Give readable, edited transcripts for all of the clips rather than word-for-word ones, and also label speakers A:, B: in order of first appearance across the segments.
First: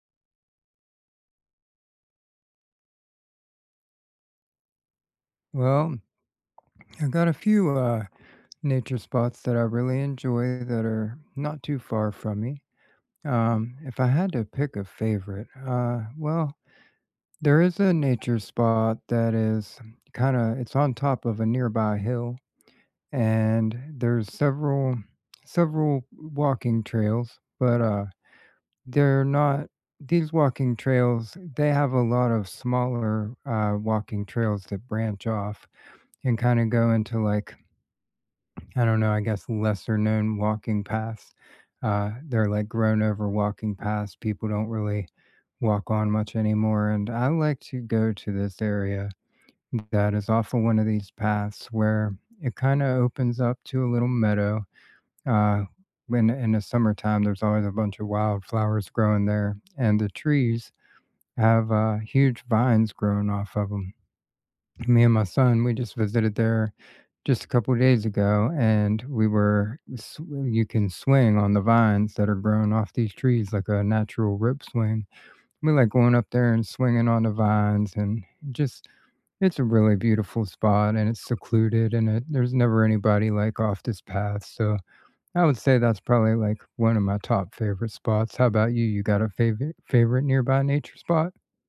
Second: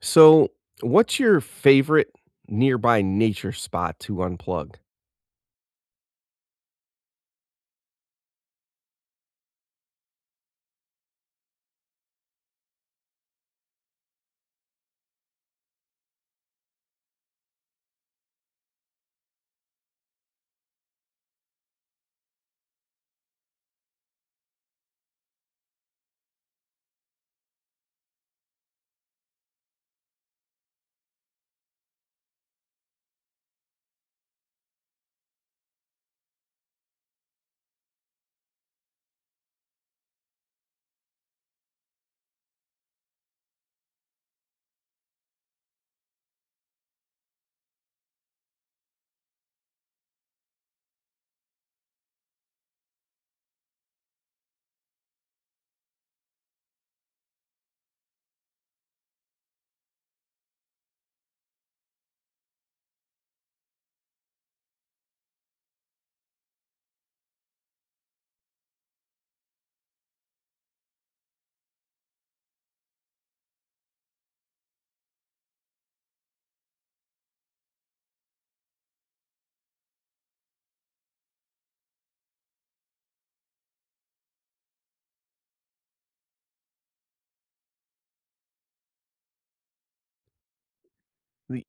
A: So, what's your favorite nearby nature spot to unplug?
B: Well, I got a few nature spots that I really enjoy that are not too far from me. If I had to pick a favorite, there is a nature spot that is kind of it's on top of a nearby hill, and there's several walking trails, but they're not these walking trails. They have a lot of smaller walking trails that branch off and kind of go into like I don't know, I guess lesser known walking paths. They're like grown over walking paths. People don't really walk on much anymore. And I like to go to this area that is off of one of these paths where it kind of opens up to a little meadow. Uh, when in the summertime, there's always a bunch of wildflowers growing there, and the trees have huge vines growing off of them. Me and my son, we just visited there just a couple days ago, and we were you can swing on the vines that are growing off these trees like a natural rip swing. We like going up there and swinging on the vines, and just it's a really beautiful spot, and it's secluded, and it, there's never anybody like off this path. So I would say that's probably like one of my top favorite spots. How about you? You got a favorite favorite nearby nature spot?
A: The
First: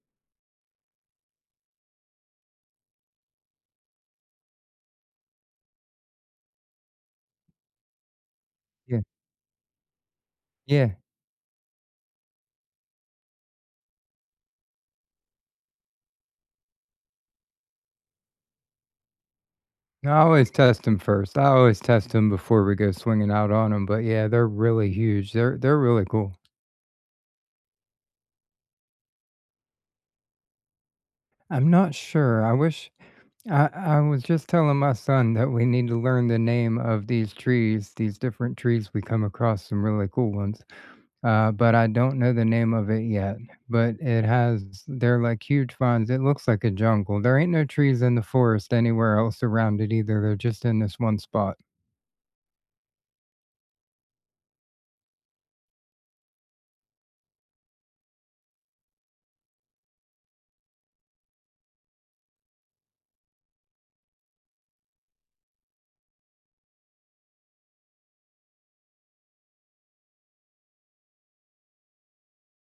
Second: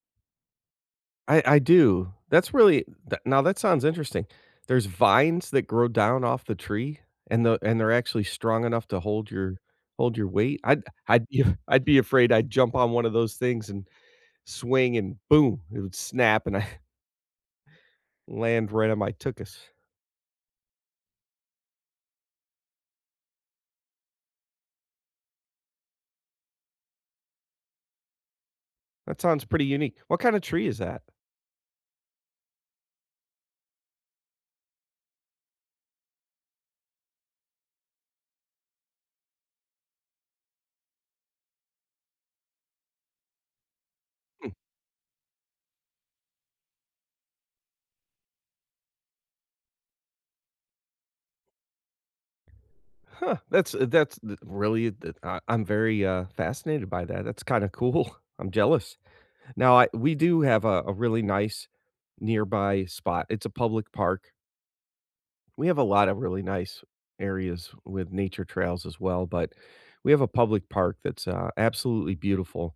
A: I do. That's really th now that sounds interesting. There's vines that grow down off the tree, and they're actually strong enough
B: Yeah,
A: to hold your weight. I'd
B: yeah.
A: I'd be I'd be afraid I'd jump on one of those things and swing and boom, it would snap and I land right on my tuchus.
B: I always test them first. I always test them before we go swinging out on them. But yeah, they're really huge. They're really cool.
A: That sounds pretty unique. What kinda tree is that?
B: I'm not sure. I wish I was just telling my son that we need to learn the name of these trees. These different trees we come across some really cool ones. But I don't know the name of it yet. But it has they're like huge vines. It looks like a jungle. There ain't no trees in the forest anywhere else around it either. They're just in this one spot.
A: Huh, that's th really th I'm very, fascinated by that, that's kinda cool. I'm jealous. Now I we do have a really nice nearby spot. It's a public park. We have a lot of really nice areas with nature trails as well, but we have a public park that's, absolutely beautiful,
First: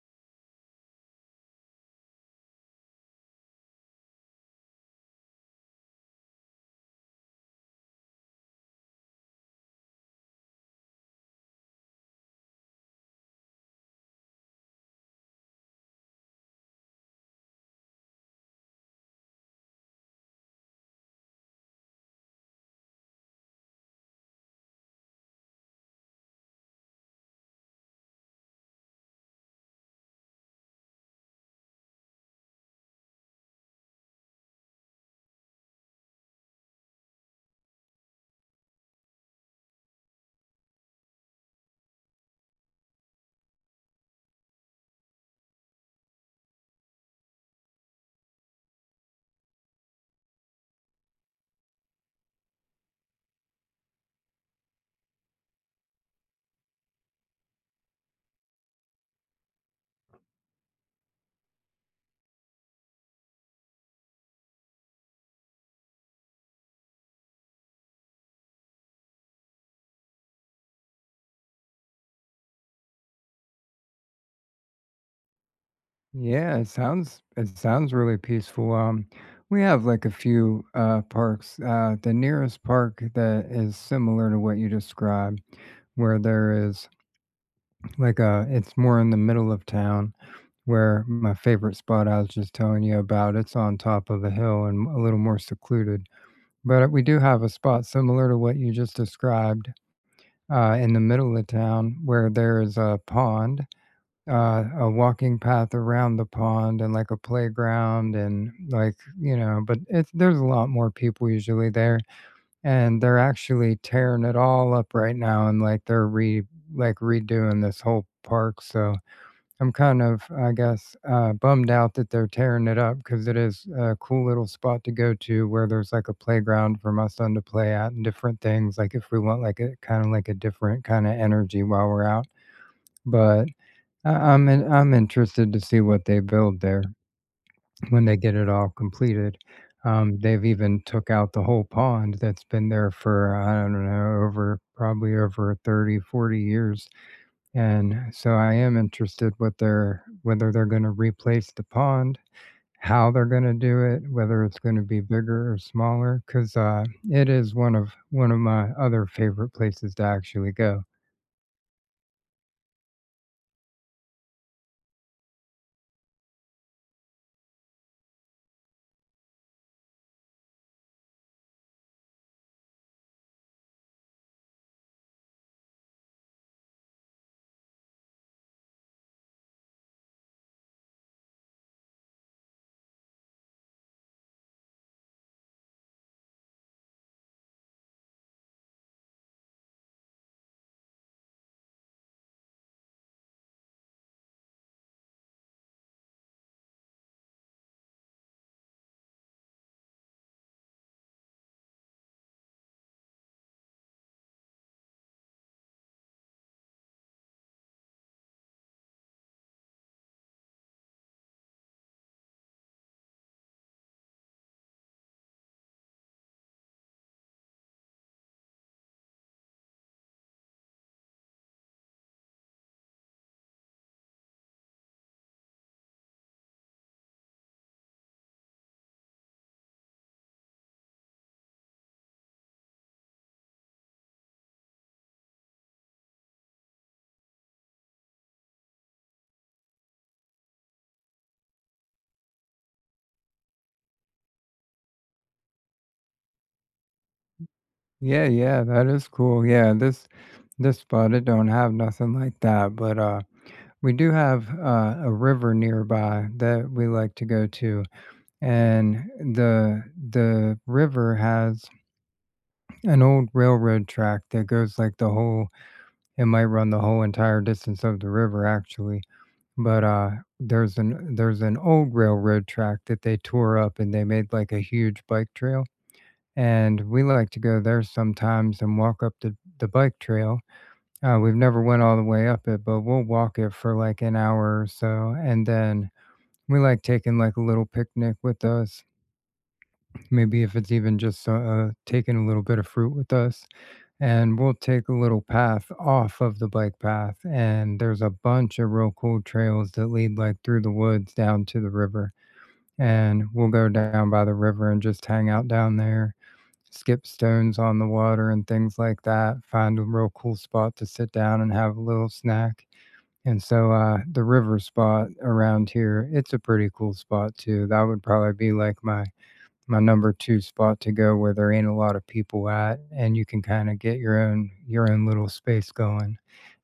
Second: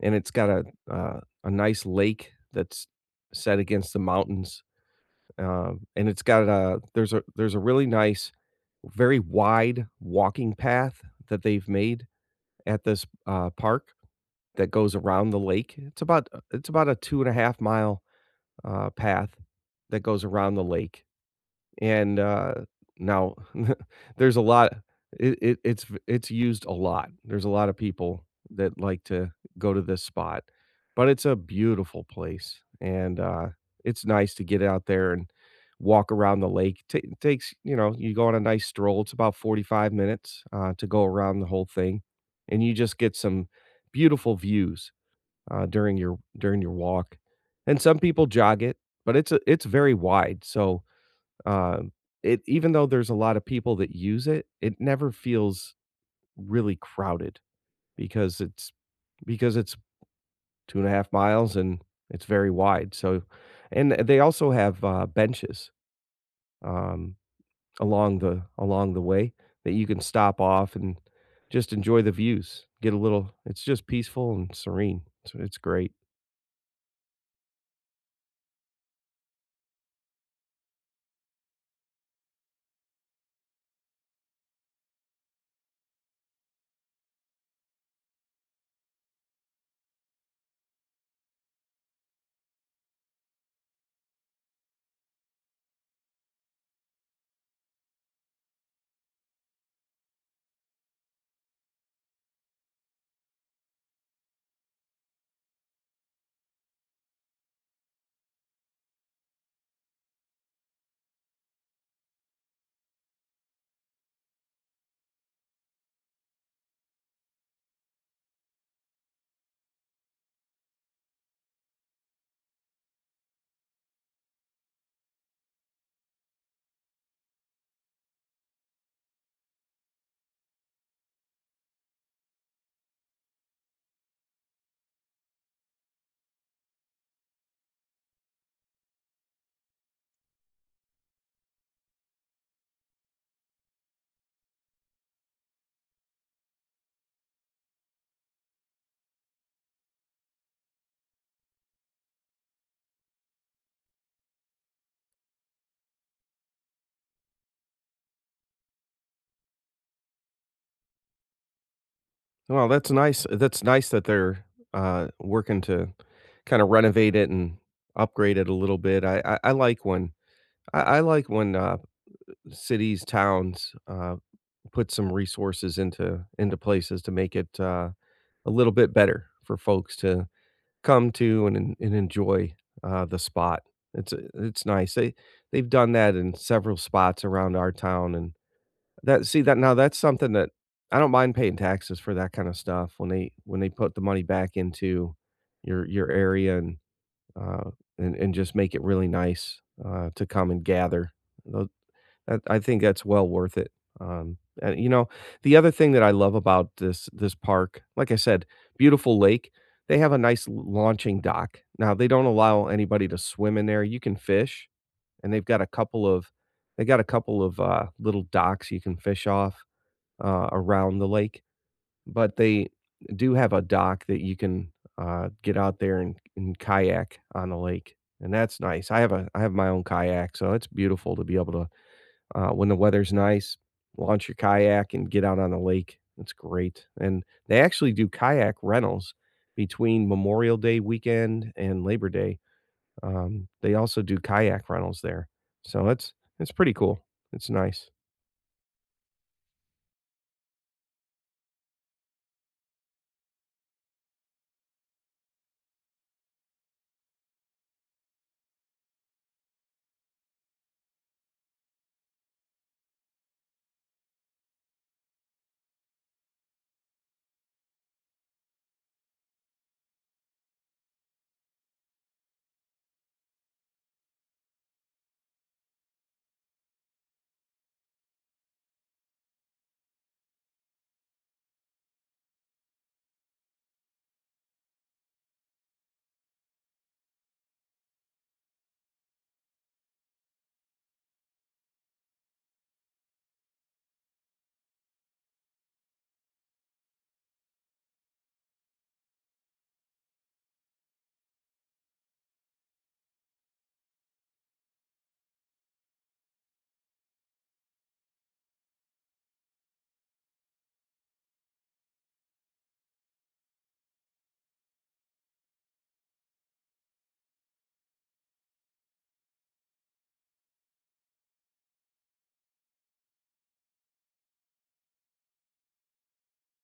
A: and it's got a nice lake that's set against the mountains, and it's got a there's a there's a really nice, very wide walking path that they've made at this, park that goes around the lake. It's about a 2.5 mile, path that goes around the lake. And, now there's a lot it it it's v it's used a lot. There's a lot of people that like to go to this spot, but it's a beautiful place, and, it's nice to get out there and walk around the lake. Ta It takes, you know, you go on a nice stroll, it's about 45 minutes, to go around the whole thing, and you just get some beautiful views, during your walk. And some people jog it, but it's very wide, so um, it even though there's a lot of people that use it, it never feels really crowded because it's because it's 2.5 miles and it's very wide, so. And they also have, benches, um, along the way that you can stop off and just enjoy the views, get a little it's just peaceful and serene, so it's great.
B: Yeah, it sounds really peaceful. We have like a few parks. The nearest park that is similar to what you described, where there is like a, it's more in the middle of town. Where my favorite spot I was just telling you about, it's on top of a hill and a little more secluded. But we do have a spot similar to what you just described in the middle of town where there is a pond, a walking path around the pond and like a playground and like you know but it's there's a lot more people usually there and they're actually tearing it all up right now and like they're re like redoing this whole park so I'm kind of I guess bummed out that they're tearing it up because it is a cool little spot to go to where there's like a playground for my son to play at and different things like if we want like a kind of like a different kind of energy while we're out but I I'm in I'm interested to see what they build there when they get it all completed. They've even took out the whole pond that's been there for, I don't know, over probably over 30 40 years. And so I am interested what they're whether they're gonna replace the pond, how they're gonna do it, whether it's gonna be bigger or smaller, 'cause, it is one of my other favorite places to actually go.
A: Well, that's nice that they're, working to kinda renovate it and upgrade it a little bit. I like when I like when cities, towns, put some resources into places to make it, a little bit better for folks to come to and enjoy, the spot. It's nice. They they've done that in several spots around our town, and that see that now that's something that I don't mind paying taxes for, that kind of stuff, when they put the money back into your area and, uh, and just make it really nice, to come and gather. That I think that's well worth it. And, you know, the other thing that I love about this this park, like I said, beautiful lake. They have a nice l launching dock. Now, they don't allow anybody to swim in there. You can fish, and they got a couple of, little docks you can fish off, around the lake, but they do have a dock that you can, get out there and kayak on the lake, and that's nice. I have my own kayak, so it's beautiful to be able to, when the weather's nice, launch your kayak and get out on the lake. It's great. And they actually do kayak rentals between Memorial Day weekend and Labor Day. They also do kayak rentals there. So it's pretty cool. It's nice.
B: Yeah, yeah, that is cool. Yeah, this spot it don't have nothing like that, but we do have a river nearby that we like to go to, and the river has an old railroad track that goes like the whole. It might run the whole entire distance of the river actually, but there's an old railroad track that they tore up and they made like a huge bike trail, and we like to go there sometimes and walk up the bike trail. We've never went all the way up it, but we'll walk it for like an hour or so, and then we like taking like a little picnic with us. Maybe if it's even just taking a little bit of fruit with us, and we'll take a little path off of the bike path, and there's a bunch of real cool trails that lead like through the woods down to the river, and we'll go down by the river and just hang out down there. Skip stones on the water and things like that. Find a real cool spot to sit down and have a little snack and so, the river spot around here, it's a pretty cool spot too. That would probably be like my number 2 spot to go where there ain't a lot of people at and you can kinda get your own little space going.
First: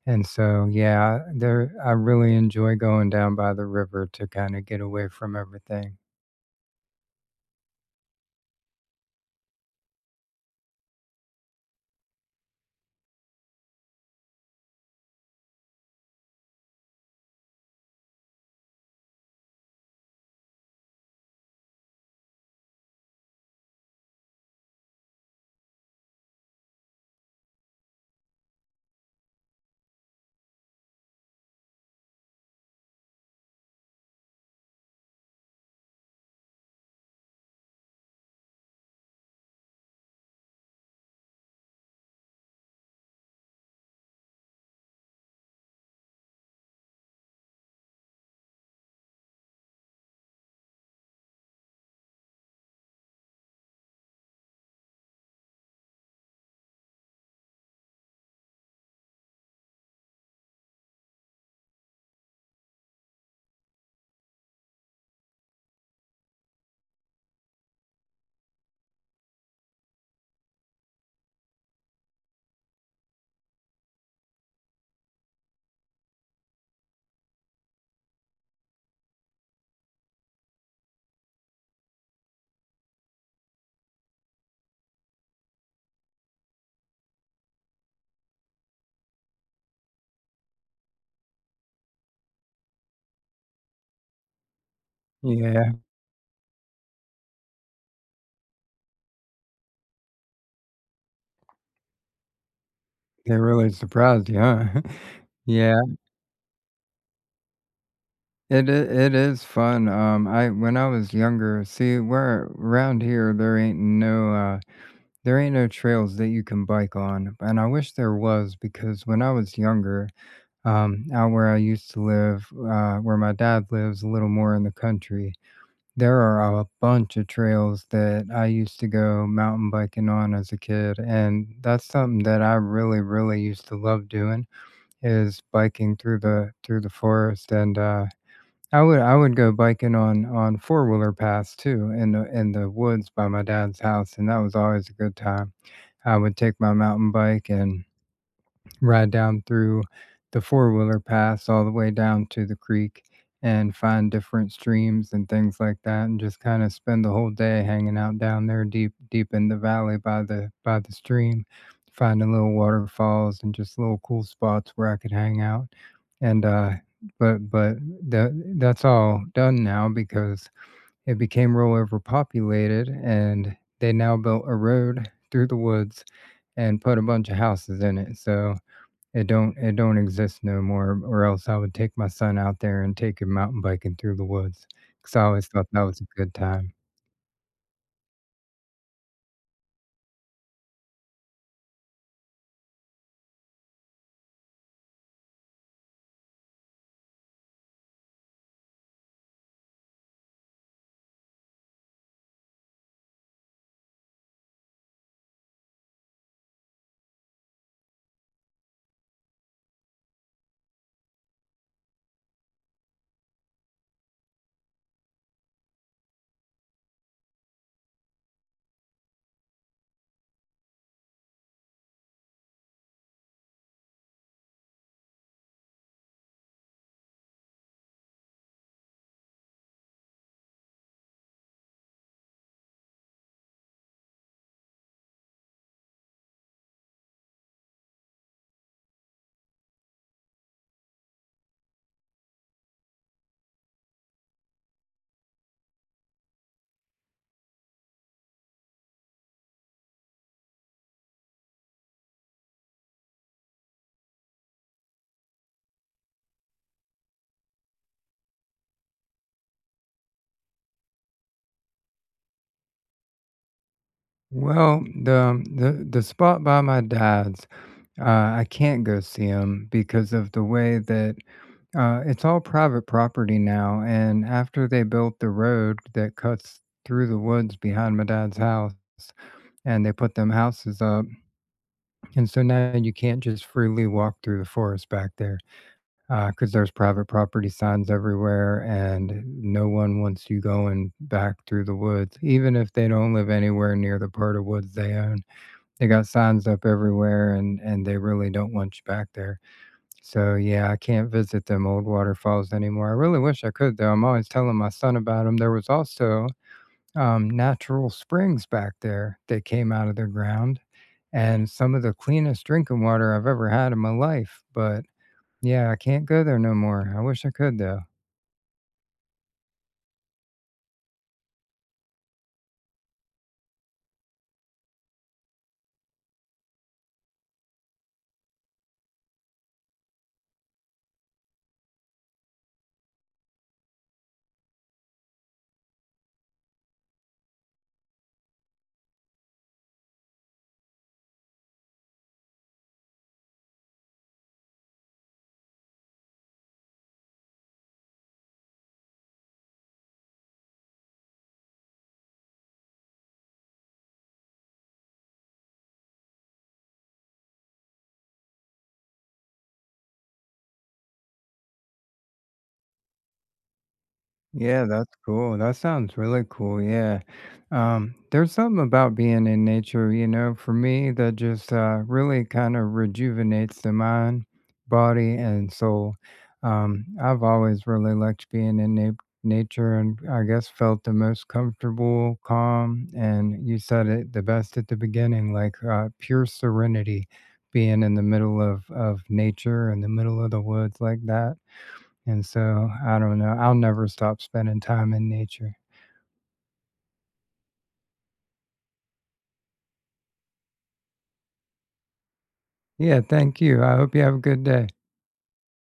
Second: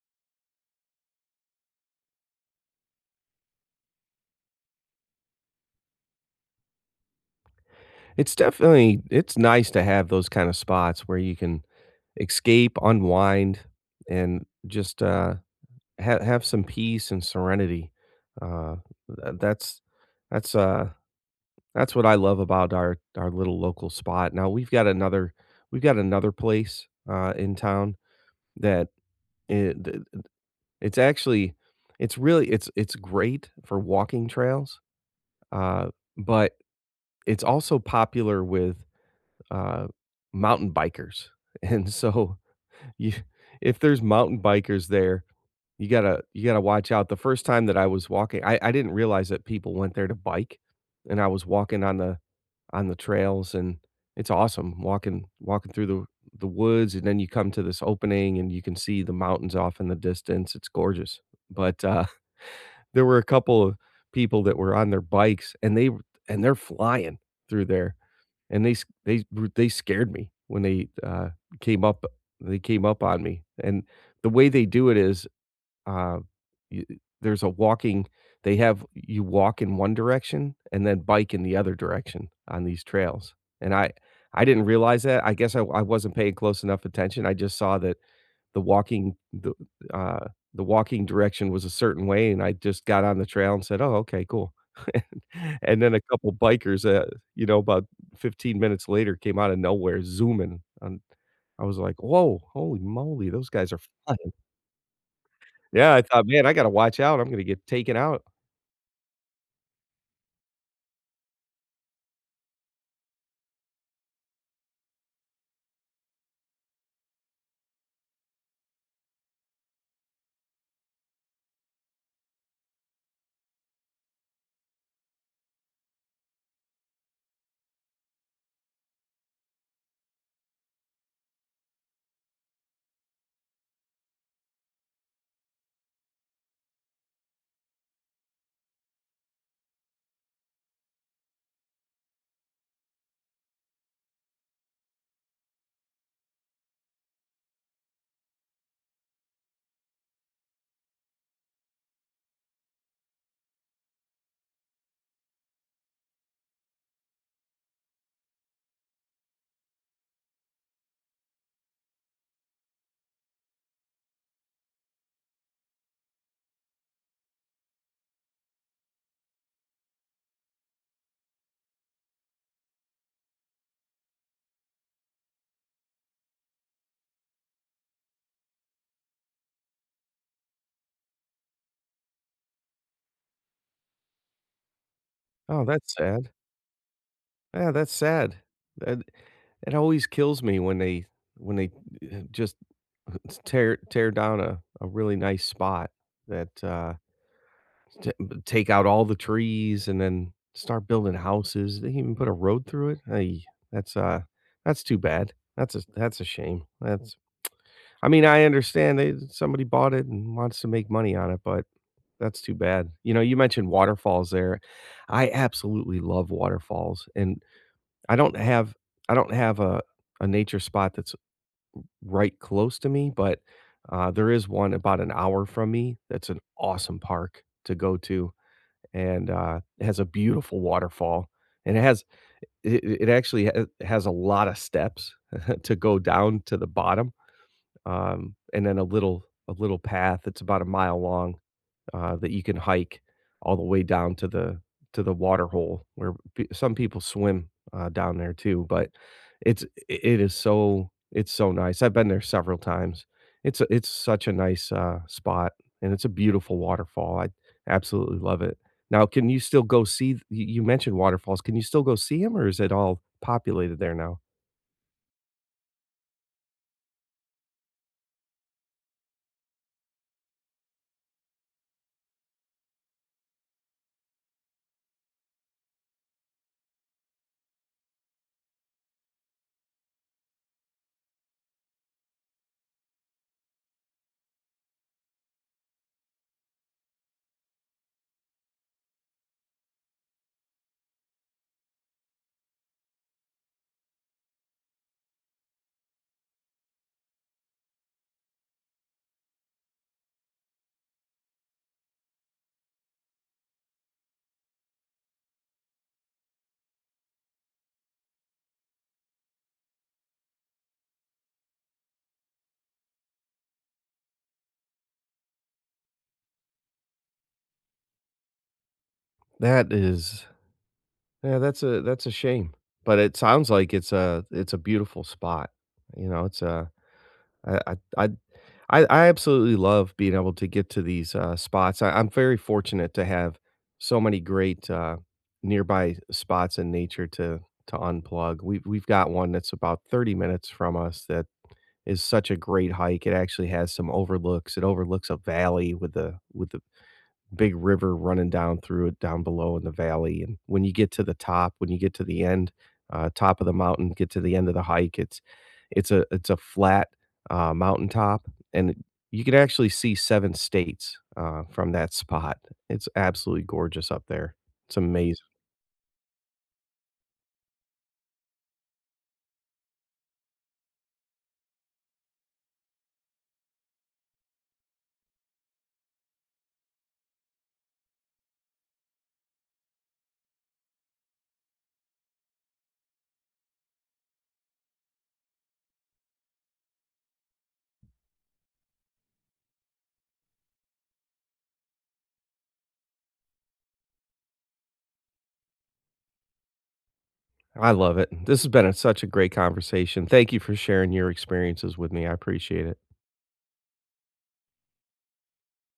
B: And so, yeah, there I really enjoy going down by the river to kinda get away from everything.
A: It's definitely it's nice to have those kind of spots where you can escape, unwind, and just, have some peace and serenity. Uh, th- that's that's uh, That's what I love about our little local spot. Now we've got another, we've got another place, in town that, it th th it's actually it's great for walking trails, uh, but it's also popular with, uh, mountain bikers, and so, you if there's mountain bikers there, you gotta watch out. The first time that I was walking, I didn't realize that people went there to bike, and I was walking on the trails, and it's awesome walking walking through the woods, and then you come to this opening, and you can see the mountains off in the distance. It's gorgeous. But, there were a couple of people that were on their bikes, and they're flying through there, and they scared me when they, came up they came up on me, and the way they do it is, uh, y there's a walking, they have you walk in one direction and then bike in the other direction on these trails, and I didn't realize that. I guess I wasn't paying close enough attention. I just saw that the walking the, uh, the walking direction was a certain way, and I just got on the trail and said, "Oh, okay, cool."
B: Yeah,
A: And then a couple bikers, about 15 minutes later came out of nowhere zooming, and I was like, "Whoa, holy moly,
B: they
A: those
B: really
A: guys are fly."
B: surprised you, huh? Yeah,
A: Yeah, I thought, "Man, I gotta watch out, I'm gonna get taken out."
B: it is fun, I when I was younger see, where around here, there ain't no, there ain't no trails that you can bike on, and I wish there was because when I was younger, out where I used to live, where my dad lives a little more in the country, there are a bunch of trails that I used to go mountain biking on as a kid, and that's something that I really, really used to love doing is biking through the forest, and I would go biking on four wheeler paths too in the woods by my dad's house, and that was always a good time. I would take my mountain bike and ride down through the four-wheeler paths all the way down to the creek and find different streams and things like that, and just kinda spend the whole day hanging out down there deep deep in the valley by the stream, finding little waterfalls and just little cool spots where I could hang out, and, but that that's all done now because it became real overpopulated, and they now built a road through the woods and put a bunch of houses in it. So it don't exist no more, or else I would take my son out there and take him mountain biking through the woods. Cause I always
A: Oh,
B: thought that
A: that's
B: was a
A: sad.
B: good time.
A: Yeah, that's sad. That it always kills me when they, just tear tear down a really nice spot that, t take out all the trees and then start building houses. They even put a road through it. Ay, that's, uh, that's too bad. That's a shame. That's I mean, I understand they somebody bought it and wants to make money on it, but that's too bad. You know, you mentioned waterfalls there. I absolutely love waterfalls, and I don't have I don't have a nature spot that's right close to me, but, there is one about an hour from me that's an awesome park to go to, and, it has a beautiful waterfall, and it has it actually ha has a lot of steps to go down to the bottom, and then a little path that's about a mile long, that you can hike all the way down to the water hole where, some people swim, down there too. But it's it is so it's so nice. I've been there several times. It's such a nice, spot, and it's a beautiful waterfall. I absolutely love it. Now, can you still go see? You you mentioned waterfalls. Can you still go see them, or is it all populated there now?
B: Well, the spot by my dad's, I can't go see him because of the way that it's all private property now. And after they built the road that cuts through the woods behind my dad's house, and they put them houses up, and so now you can't just freely walk through the forest back there because there's private property signs everywhere, and no one wants you going back through the woods, even if they don't live anywhere near the part of woods they own. They got signs up everywhere, and they really don't want you back there. So yeah, I can't visit them old waterfalls anymore. I really wish I could though. I'm always telling my son about them. There was also natural springs back there that came out of the ground and some of the cleanest drinking water I've ever had in my life. But yeah, I can't go there no more. I wish I could though.
A: That is, yeah, that's a shame. But it sounds like it's a beautiful spot. You know, it's a I I I I absolutely love being able to get to these, spots. I'm very fortunate to have so many great, nearby spots in nature to unplug. We've got one that's about 30 minutes from us that is such a great hike. It actually has some overlooks. It overlooks a valley with the big river running down through it down below in the valley, and when you get to the top, when you get to the end, top of the mountain, get to the end of the hike, it's a flat, mountaintop, and you can actually see 7 states, from that spot. It's absolutely gorgeous up there.
B: Yeah,
A: It's
B: that's
A: amazing.
B: cool. That sounds really cool. Yeah. There's something about being in nature, you know, for me that just really kind of rejuvenates the mind, body, and soul. I've always really liked being in nature and I guess felt the most comfortable, calm, and you said it the best at the beginning, like pure serenity being in the middle of nature, in the middle of the woods like that. And so, I don't know, I'll never stop spending time in nature.
A: I love it. This has been a such a great conversation. Thank you for sharing your experiences with me. I appreciate it.
B: Yeah, thank you. I hope you have a good day.